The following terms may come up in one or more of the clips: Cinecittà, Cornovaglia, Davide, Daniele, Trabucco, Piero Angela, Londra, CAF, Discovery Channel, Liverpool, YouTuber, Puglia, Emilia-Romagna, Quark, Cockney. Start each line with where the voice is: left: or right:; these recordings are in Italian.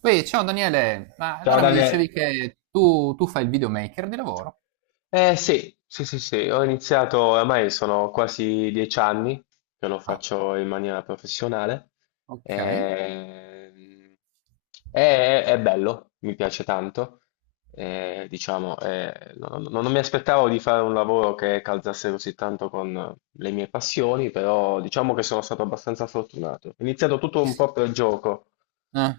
right: Poi, ciao Daniele, ma
left: Ciao
right: allora mi dicevi
left: Daniele.
right: che tu fai il videomaker di lavoro?
left: Eh sì, sì, sì, sì, ho iniziato, ormai sono quasi 10 anni che lo
right: Ah,
left: faccio in maniera professionale.
right: ok.
left: Ehm, è bello, mi piace tanto. Diciamo, non mi aspettavo di fare un lavoro che calzasse così tanto con le mie passioni, però diciamo che sono stato abbastanza fortunato. Ho iniziato tutto un po' per gioco,
right: Eh,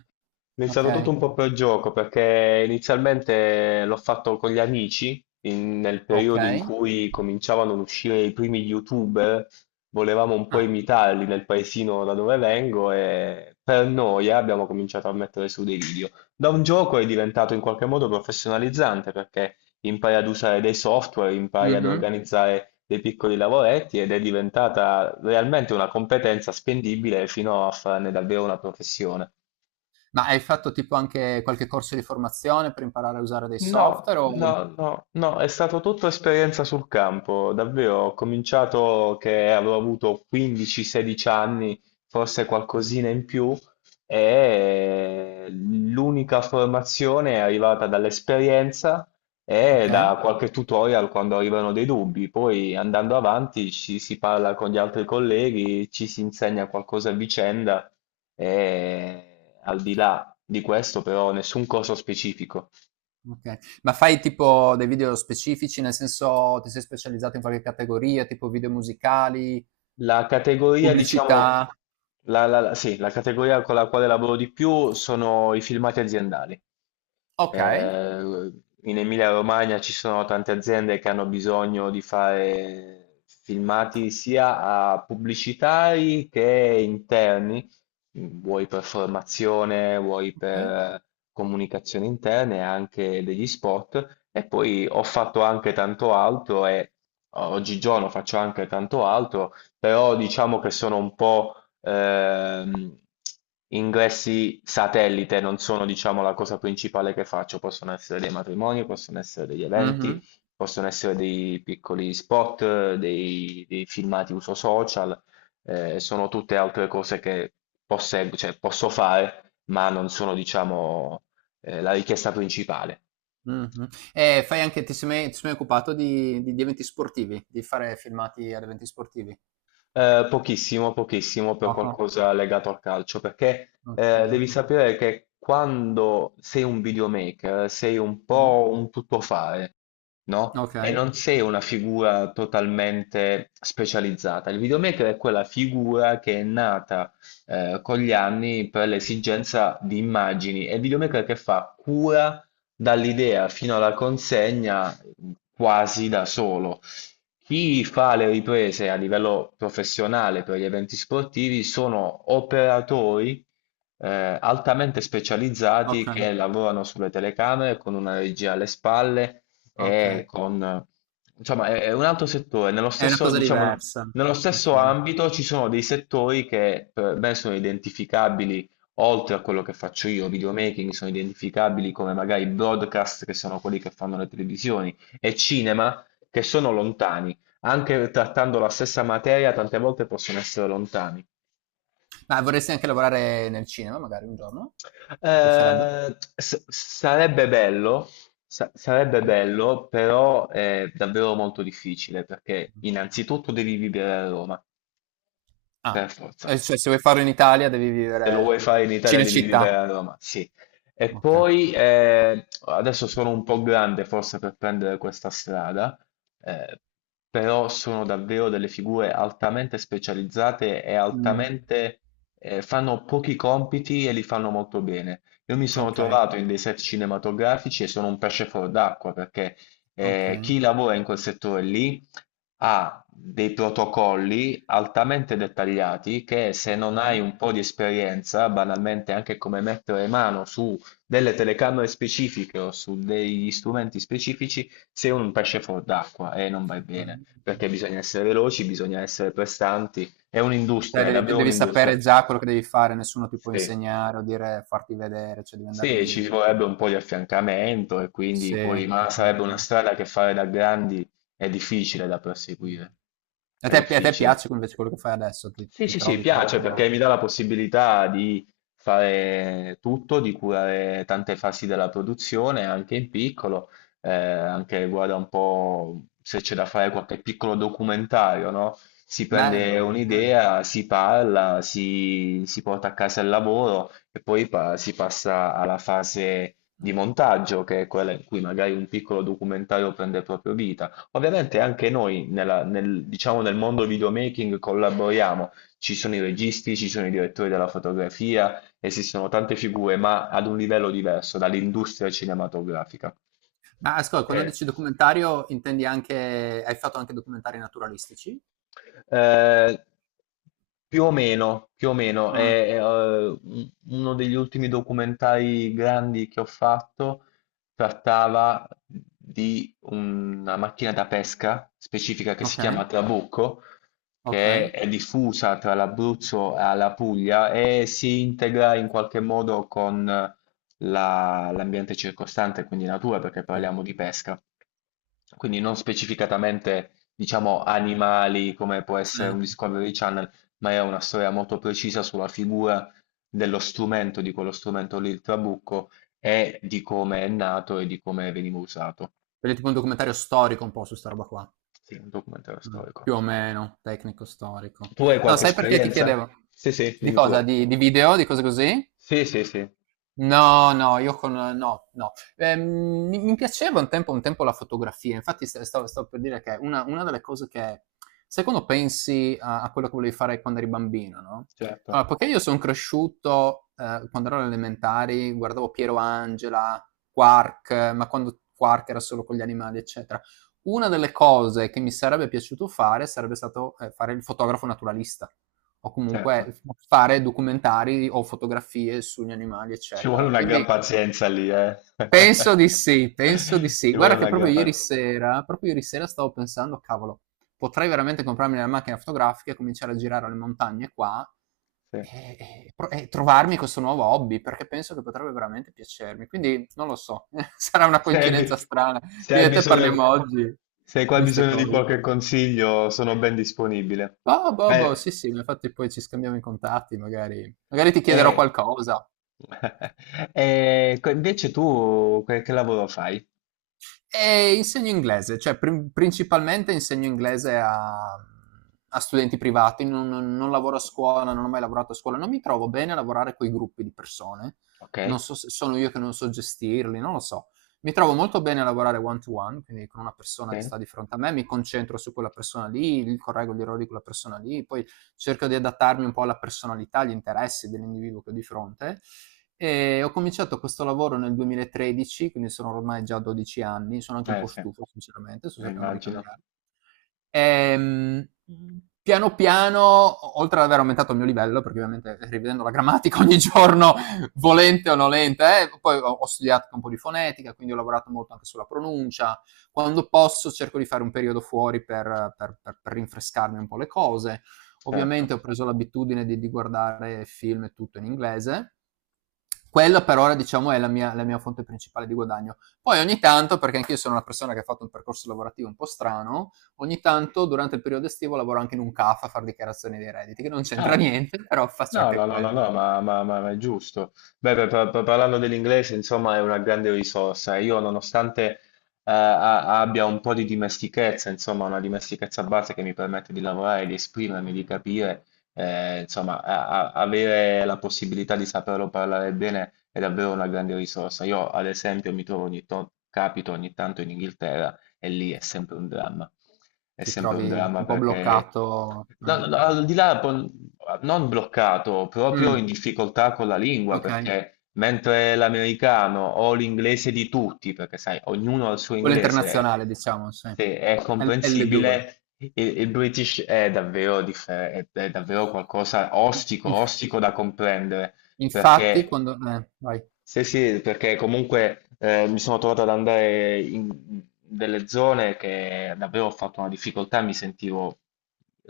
left: è
right: ok,
left: iniziato tutto un po' per gioco perché inizialmente l'ho fatto con gli amici nel periodo in
right: ok.
left: cui cominciavano ad uscire i primi YouTuber, volevamo un po'
right: Ah,
left: imitarli nel paesino da dove vengo e per noia abbiamo cominciato a mettere su dei video. Da un gioco è diventato in qualche modo professionalizzante perché impari ad usare dei software, impari ad
right: mhm.
left: organizzare dei piccoli lavoretti ed è diventata realmente una competenza spendibile fino a farne davvero una professione.
right: Ma hai fatto tipo anche qualche corso di formazione per imparare a usare dei
left: No,
right: software?
left: no, no, no, è stato tutta esperienza sul campo, davvero. Ho cominciato che avevo avuto 15-16 anni, forse qualcosina in più, e l'unica formazione è arrivata dall'esperienza e
right: Ok,
left: da qualche tutorial quando arrivano dei dubbi. Poi andando avanti ci si parla con gli altri colleghi, ci si insegna qualcosa a vicenda e al di là di questo però nessun corso specifico.
right: ok. Ma fai tipo dei video specifici, nel senso ti sei specializzato in qualche categoria, tipo video musicali,
left: La categoria, diciamo,
right: pubblicità?
left: sì, la categoria con la quale lavoro di più sono i filmati aziendali.
right: Ok.
left: Eh, In Emilia-Romagna ci sono tante aziende che hanno bisogno di fare filmati sia a pubblicitari che interni, vuoi per formazione, vuoi per comunicazione interna e anche degli spot. E poi ho fatto anche tanto altro e oggigiorno faccio anche tanto altro, però diciamo che sono un po' ehm, ingressi satellite non sono, diciamo, la cosa principale che faccio. Possono essere dei matrimoni, possono essere degli
right: Ok.
left: eventi, possono essere dei piccoli spot, dei filmati uso social, sono tutte altre cose che cioè, posso fare, ma non sono, diciamo, la richiesta principale.
right: Mh-mh. E fai anche ti sei mai occupato di eventi sportivi? Di fare filmati ad eventi sportivi?
left: Pochissimo, pochissimo per
right: Poco?
left: qualcosa legato al calcio, perché
right: Okay.
left: devi sapere che quando sei un videomaker sei un
right: Mh.
left: po' un tuttofare, no? E
right: Okay,
left: non sei una figura totalmente specializzata. Il videomaker è quella figura che è nata con gli anni per l'esigenza di immagini. È il videomaker che fa cura dall'idea fino alla consegna quasi da solo. Chi fa le riprese a livello professionale per gli eventi sportivi sono operatori altamente specializzati
right: okay,
left: che lavorano sulle telecamere con una regia alle spalle e
right: okay.
left: con... Insomma, è un altro settore. Nello
right: È una
left: stesso,
right: cosa
left: diciamo,
right: diversa.
left: nello stesso
right: Okay.
left: ambito ci sono dei settori che per me sono identificabili, oltre a quello che faccio io, videomaking, sono identificabili come magari broadcast, che sono quelli che fanno le televisioni, e cinema che sono lontani, anche trattando la stessa materia, tante volte possono essere lontani.
right: Ma vorresti anche lavorare nel cinema magari un giorno? Ti piacerebbe?
left: Sarebbe bello, sarebbe
right: Mh-mh.
left: bello, però è davvero molto difficile perché
right: Mh.
left: innanzitutto devi vivere a Roma, per
right: Ah,
left: forza.
right: cioè se vuoi farlo in Italia devi
left: Se lo vuoi
right: vivere.
left: fare in Italia devi
right: Cinecittà?
left: vivere a Roma, sì. E
right: Okay.
left: poi adesso sono un po' grande forse per prendere questa strada, eh, però sono davvero delle figure altamente specializzate e
right: Mh.
left: altamente fanno pochi compiti e li fanno molto bene. Io mi sono
right: Okay,
left: trovato in dei set cinematografici e sono un pesce fuor d'acqua perché
right: okay.
left: chi lavora in quel settore lì ha dei protocolli altamente dettagliati che se non hai
right: Mh.
left: un po' di esperienza, banalmente anche come mettere mano su delle telecamere specifiche o su degli strumenti specifici, sei un pesce fuor d'acqua e non vai bene,
right: Mh.
left: perché bisogna essere veloci, bisogna essere prestanti, è
right: Cioè,
left: un'industria, è
right: devi,
left: davvero
right: devi sapere
left: un'industria.
right: già quello che devi fare, nessuno ti può
left: Sì.
right: insegnare o dire farti vedere, cioè devi andare
left: Sì,
right: lì e
left: ci
right: già.
left: vorrebbe un po' di affiancamento e
right: Sì.
left: quindi
right: A
left: poi, ma sarebbe una strada che fare da grandi è difficile da perseguire, è
right: te, a te
left: difficile.
right: piace invece quello che fai adesso? Ti,
left: Sì,
right: ti
left: sì, sì,
right: trovi
left: piace
right: proprio
left: perché mi dà la possibilità di fare tutto, di curare tante fasi della produzione, anche in piccolo, anche guarda un po' se c'è da fare qualche piccolo documentario, no? Si prende
right: bello. Ok.
left: un'idea, si parla, si porta a casa il lavoro e poi si passa alla fase di montaggio, che è quella in cui magari un piccolo documentario prende proprio vita. Ovviamente anche noi, nel, diciamo, nel mondo videomaking collaboriamo, ci sono i registi, ci sono i direttori della fotografia, esistono tante figure, ma ad un livello diverso dall'industria cinematografica.
right: Ma ascolta, quando
left: Eh,
right: dici documentario intendi anche, hai fatto anche documentari naturalistici?
left: Eh, Più o meno, più o meno,
right: Ah,
left: uno degli ultimi documentari grandi che ho fatto trattava di una macchina da pesca specifica che si
right: ok,
left: chiama Trabucco, che
right: ok.
left: è diffusa tra l'Abruzzo e la Puglia e si integra in qualche modo con l'ambiente circostante, quindi natura, perché
right: Mm,
left: parliamo di pesca, quindi non specificatamente diciamo animali come può
right: sì.
left: essere un Discovery Channel, ma è una storia molto precisa sulla figura dello strumento, di quello strumento lì, il trabucco, e di come è nato e di come veniva usato.
right: Quindi è tipo un documentario storico un po' su sta roba qua.
left: Sì, un documentario
right: Mh,
left: storico.
right: più o meno, tecnico storico.
left: Tu hai
right: No,
left: qualche
right: sai perché ti
left: esperienza?
right: chiedevo?
left: Sì, sì,
right: Di
left: dimmi
right: cosa?
left: pure.
right: Di video? Di cose così?
left: Sì, sì, sì,
right: No, no, io con no, no. Mi piaceva un tempo la fotografia, infatti st stavo stavo per dire che una delle cose che sai quando pensi a quello che volevi fare quando eri bambino, no,
left: certo,
right: allora poiché io son cresciuto, quando ero alle elementari guardavo Piero Angela, Quark, ma quando Quark era solo con gli animali, eccetera. Una delle cose che mi sarebbe piaciuto fare sarebbe stato fare il fotografo naturalista o comunque
left: certo.
right: fare documentari o fotografie sugli animali,
left: Ci vuole
right: eccetera.
left: una gran
right: Quindi
left: pazienza lì, eh.
right: penso di sì, penso di sì.
left: Ci vuole
right: Guarda che
left: una gran pazienza.
right: proprio ieri sera stavo pensando, cavolo, potrei veramente comprarmi una macchina fotografica e cominciare a girare alle montagne qua e trovarmi questo nuovo hobby, perché penso che potrebbe veramente piacermi. Quindi non lo so, sarà una
left: Se hai, bi-
right: coincidenza strana
left: Se
right: che
left: hai
right: io e te
left: bisogno,
right: parliamo oggi di
left: se hai qua
right: queste
left: bisogno di
right: cose.
left: qualche consiglio, sono ben disponibile.
right: Boh, boh,
left: Eh,
right: boh, sì, sì, ma infatti poi ci scambiamo i contatti, magari magari ti chiederò
left: eh,
right: qualcosa.
left: Invece tu che lavoro fai?
right: E insegno inglese, cioè principalmente insegno inglese a studenti privati, non lavoro a scuola, non ho mai lavorato a scuola, non mi trovo bene a lavorare con i gruppi di persone,
left: Ok,
right: non so se sono io che non so gestirli, non lo so. Mi trovo molto bene a lavorare one to one, quindi con una persona che
left: ok.
right: sta di fronte a me, mi concentro su quella persona lì, correggo gli errori di quella persona lì, poi cerco di adattarmi un po' alla personalità, agli interessi dell'individuo che ho di fronte, e ho cominciato questo lavoro nel 2013, quindi sono ormai già 12 anni, sono anche un
left: Eh
right: po'
left: sì,
right: stufo sinceramente, sto cercando di
left: immagino,
right: cambiare. Ehm, piano piano, o oltre ad aver aumentato il mio livello, perché ovviamente rivedendo la grammatica ogni giorno, volente o nolente, poi ho studiato anche un po' di fonetica, quindi ho lavorato molto anche sulla pronuncia. Quando posso cerco di fare un periodo fuori per rinfrescarmi un po' le cose.
left: certo.
right: Ovviamente ho preso l'abitudine di guardare film e tutto in inglese. Quella per ora, diciamo, è la mia fonte principale di guadagno. Poi ogni tanto, perché anch'io sono una persona che ha fatto un percorso lavorativo un po' strano, ogni tanto durante il periodo estivo lavoro anche in un CAF a fare dichiarazioni dei redditi, che non c'entra
left: Ah,
right: niente, però faccio
left: no,
right: anche
left: no, no, no,
right: quello.
left: no, ma è giusto. Beh, parlando dell'inglese, insomma, è una grande risorsa. Io, nonostante abbia un po' di dimestichezza, insomma, una dimestichezza base che mi permette di lavorare, di esprimermi, di capire, insomma, avere la possibilità di saperlo parlare bene è davvero una grande risorsa. Io, ad esempio, mi trovo capito ogni tanto in Inghilterra e lì è sempre un dramma. È
right: Ti
left: sempre un
right: trovi
left: dramma
right: un po'
left: perché,
right: bloccato,
left: no, no,
right: eh.
left: no, al di là, non bloccato, proprio in
right: Mm,
left: difficoltà con la lingua,
right: ok.
left: perché mentre l'americano o l'inglese di tutti, perché sai, ognuno ha il suo
right: Quello
left: inglese,
right: internazionale, diciamo, sì.
left: se è
right: L2.
left: comprensibile, il British è davvero, è davvero qualcosa ostico, ostico da comprendere.
right: Infatti,
left: Perché,
right: vai.
left: sì, sì, perché comunque mi sono trovato ad andare in delle zone che davvero ho fatto una difficoltà, mi sentivo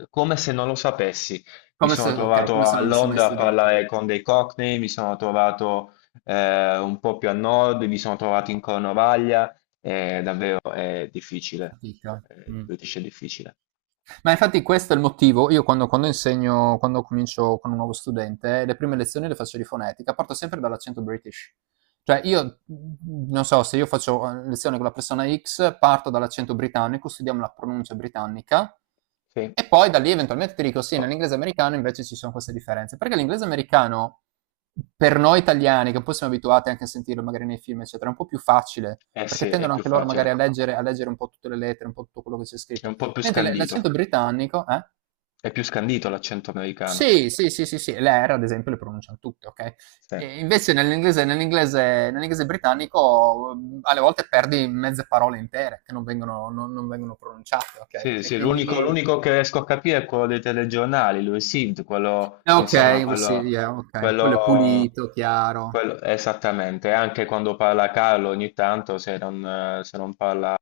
left: come se non lo sapessi. Mi
right: Come se
left: sono
right: Okay,
left: trovato
right: come se
left: a
right: non avessi mai
left: Londra a
right: studiato.
left: parlare con dei Cockney, mi sono trovato un po' più a nord, mi sono trovato in Cornovaglia, davvero è difficile.
right: Fatica.
left: Il
right: Mh.
left: British è difficile.
right: Ma infatti questo è il motivo, io quando insegno, quando comincio con un nuovo studente, le prime lezioni le faccio di fonetica, parto sempre dall'accento british. Cioè io, non so, se io faccio lezione con la persona X, parto dall'accento britannico, studiamo la pronuncia britannica
left: Sì.
right: e poi da lì eventualmente ti dico sì, nell'inglese americano invece ci sono queste differenze. Perché l'inglese americano, per noi italiani, che un po' siamo abituati anche a sentirlo magari nei film, eccetera, è un po' più facile
left: Eh sì,
right: perché
left: è
right: tendono
left: più
right: anche loro magari
left: facile,
right: un po' tutte le lettere, un po' tutto quello che c'è
left: è
right: scritto.
left: un po' più
right: Mentre l'accento
left: scandito,
right: britannico, eh?
left: è più scandito l'accento americano.
right: Sì, sì, sì, sì, sì, le R ad esempio le pronunciano tutte, okay?
left: Sì,
right: E invece nell'inglese britannico, alle volte perdi mezze parole intere che non vengono pronunciate, okay?
left: sì,
right: E
left: sì, l'unico
right: quindi
left: l'unico che riesco a capire è quello dei telegiornali, lui Sid, quello,
right: eh
left: insomma,
right: okay, we see
left: quello,
right: yeah, okay. Quello è
left: quello,
right: pulito, chiaro.
left: esattamente, anche quando parla Carlo ogni tanto, se non, parla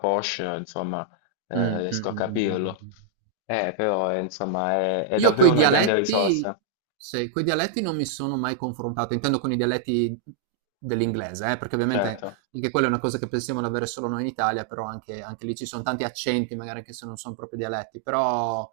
left: Porsche, insomma,
right: Mh, mh, mh,
left: riesco a
right: mh, mh, mh,
left: capirlo.
right: mh.
left: Però, insomma, è
right: Io
left: davvero
right: coi
left: una grande
right: dialetti,
left: risorsa,
right: sì, coi dialetti non mi sono mai confrontato, intendo con i dialetti dell'inglese, perché ovviamente
left: certo.
right: anche quella è una cosa che pensiamo di avere solo noi in Italia, però anche lì ci sono tanti accenti, magari anche se non sono proprio dialetti, però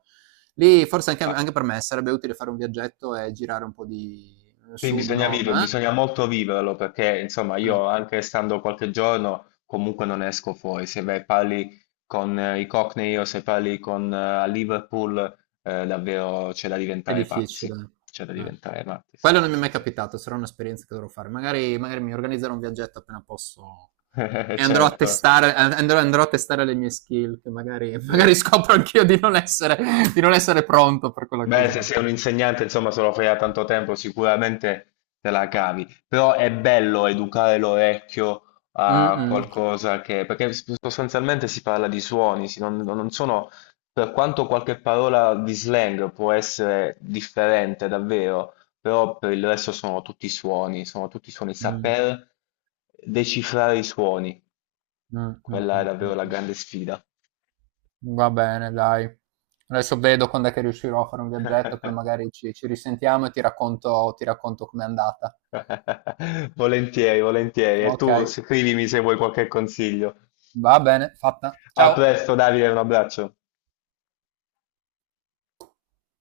right: lì forse anche per me sarebbe utile fare un viaggetto e girare un po' di
left: Sì,
right: sud,
left: bisogna
right: nord,
left: vivere,
right: eh?
left: bisogna molto viverlo perché insomma
right: Eh.
left: io anche stando qualche giorno comunque non esco fuori, se vai parli con i Cockney o se parli con a Liverpool, davvero c'è da
right: È
left: diventare pazzi,
right: difficile,
left: c'è da
right: eh.
left: diventare matti, sì
right: Quello non
left: sì
right: mi è
left: sì
right: mai
left: sì.
right: capitato, sarà un'esperienza che dovrò fare. Magari magari mi organizzerò un viaggetto appena posso e andrò a
left: Certo.
right: testare a andrò andrò a testare le mie skill che magari magari
left: Sì.
right: scopro anch'io di non essere pronto per quella
left: Beh,
right: cosa
left: se
right: lì.
left: sei un insegnante, insomma, se lo fai da tanto tempo, sicuramente te la cavi. Però è bello educare l'orecchio a
right: Mh-mh.
left: qualcosa perché sostanzialmente si parla di suoni, non, sono. Per quanto qualche parola di slang può essere differente, davvero, però per il resto sono tutti suoni, sono tutti suoni.
right: Mh.
left: Saper decifrare i suoni,
right: Mh, mh,
left: quella è
right: mh, mh,
left: davvero la
right: mh.
left: grande sfida.
right: Va bene dai. Adesso vedo quand'è che riuscirò a fare un viaggetto, poi magari ci risentiamo e ti racconto com'è andata.
left: Volentieri, volentieri. E tu
right: Okay,
left: scrivimi se vuoi qualche consiglio.
right: va bene, fatta.
left: A
right: Ciao.
left: presto, Davide, un abbraccio.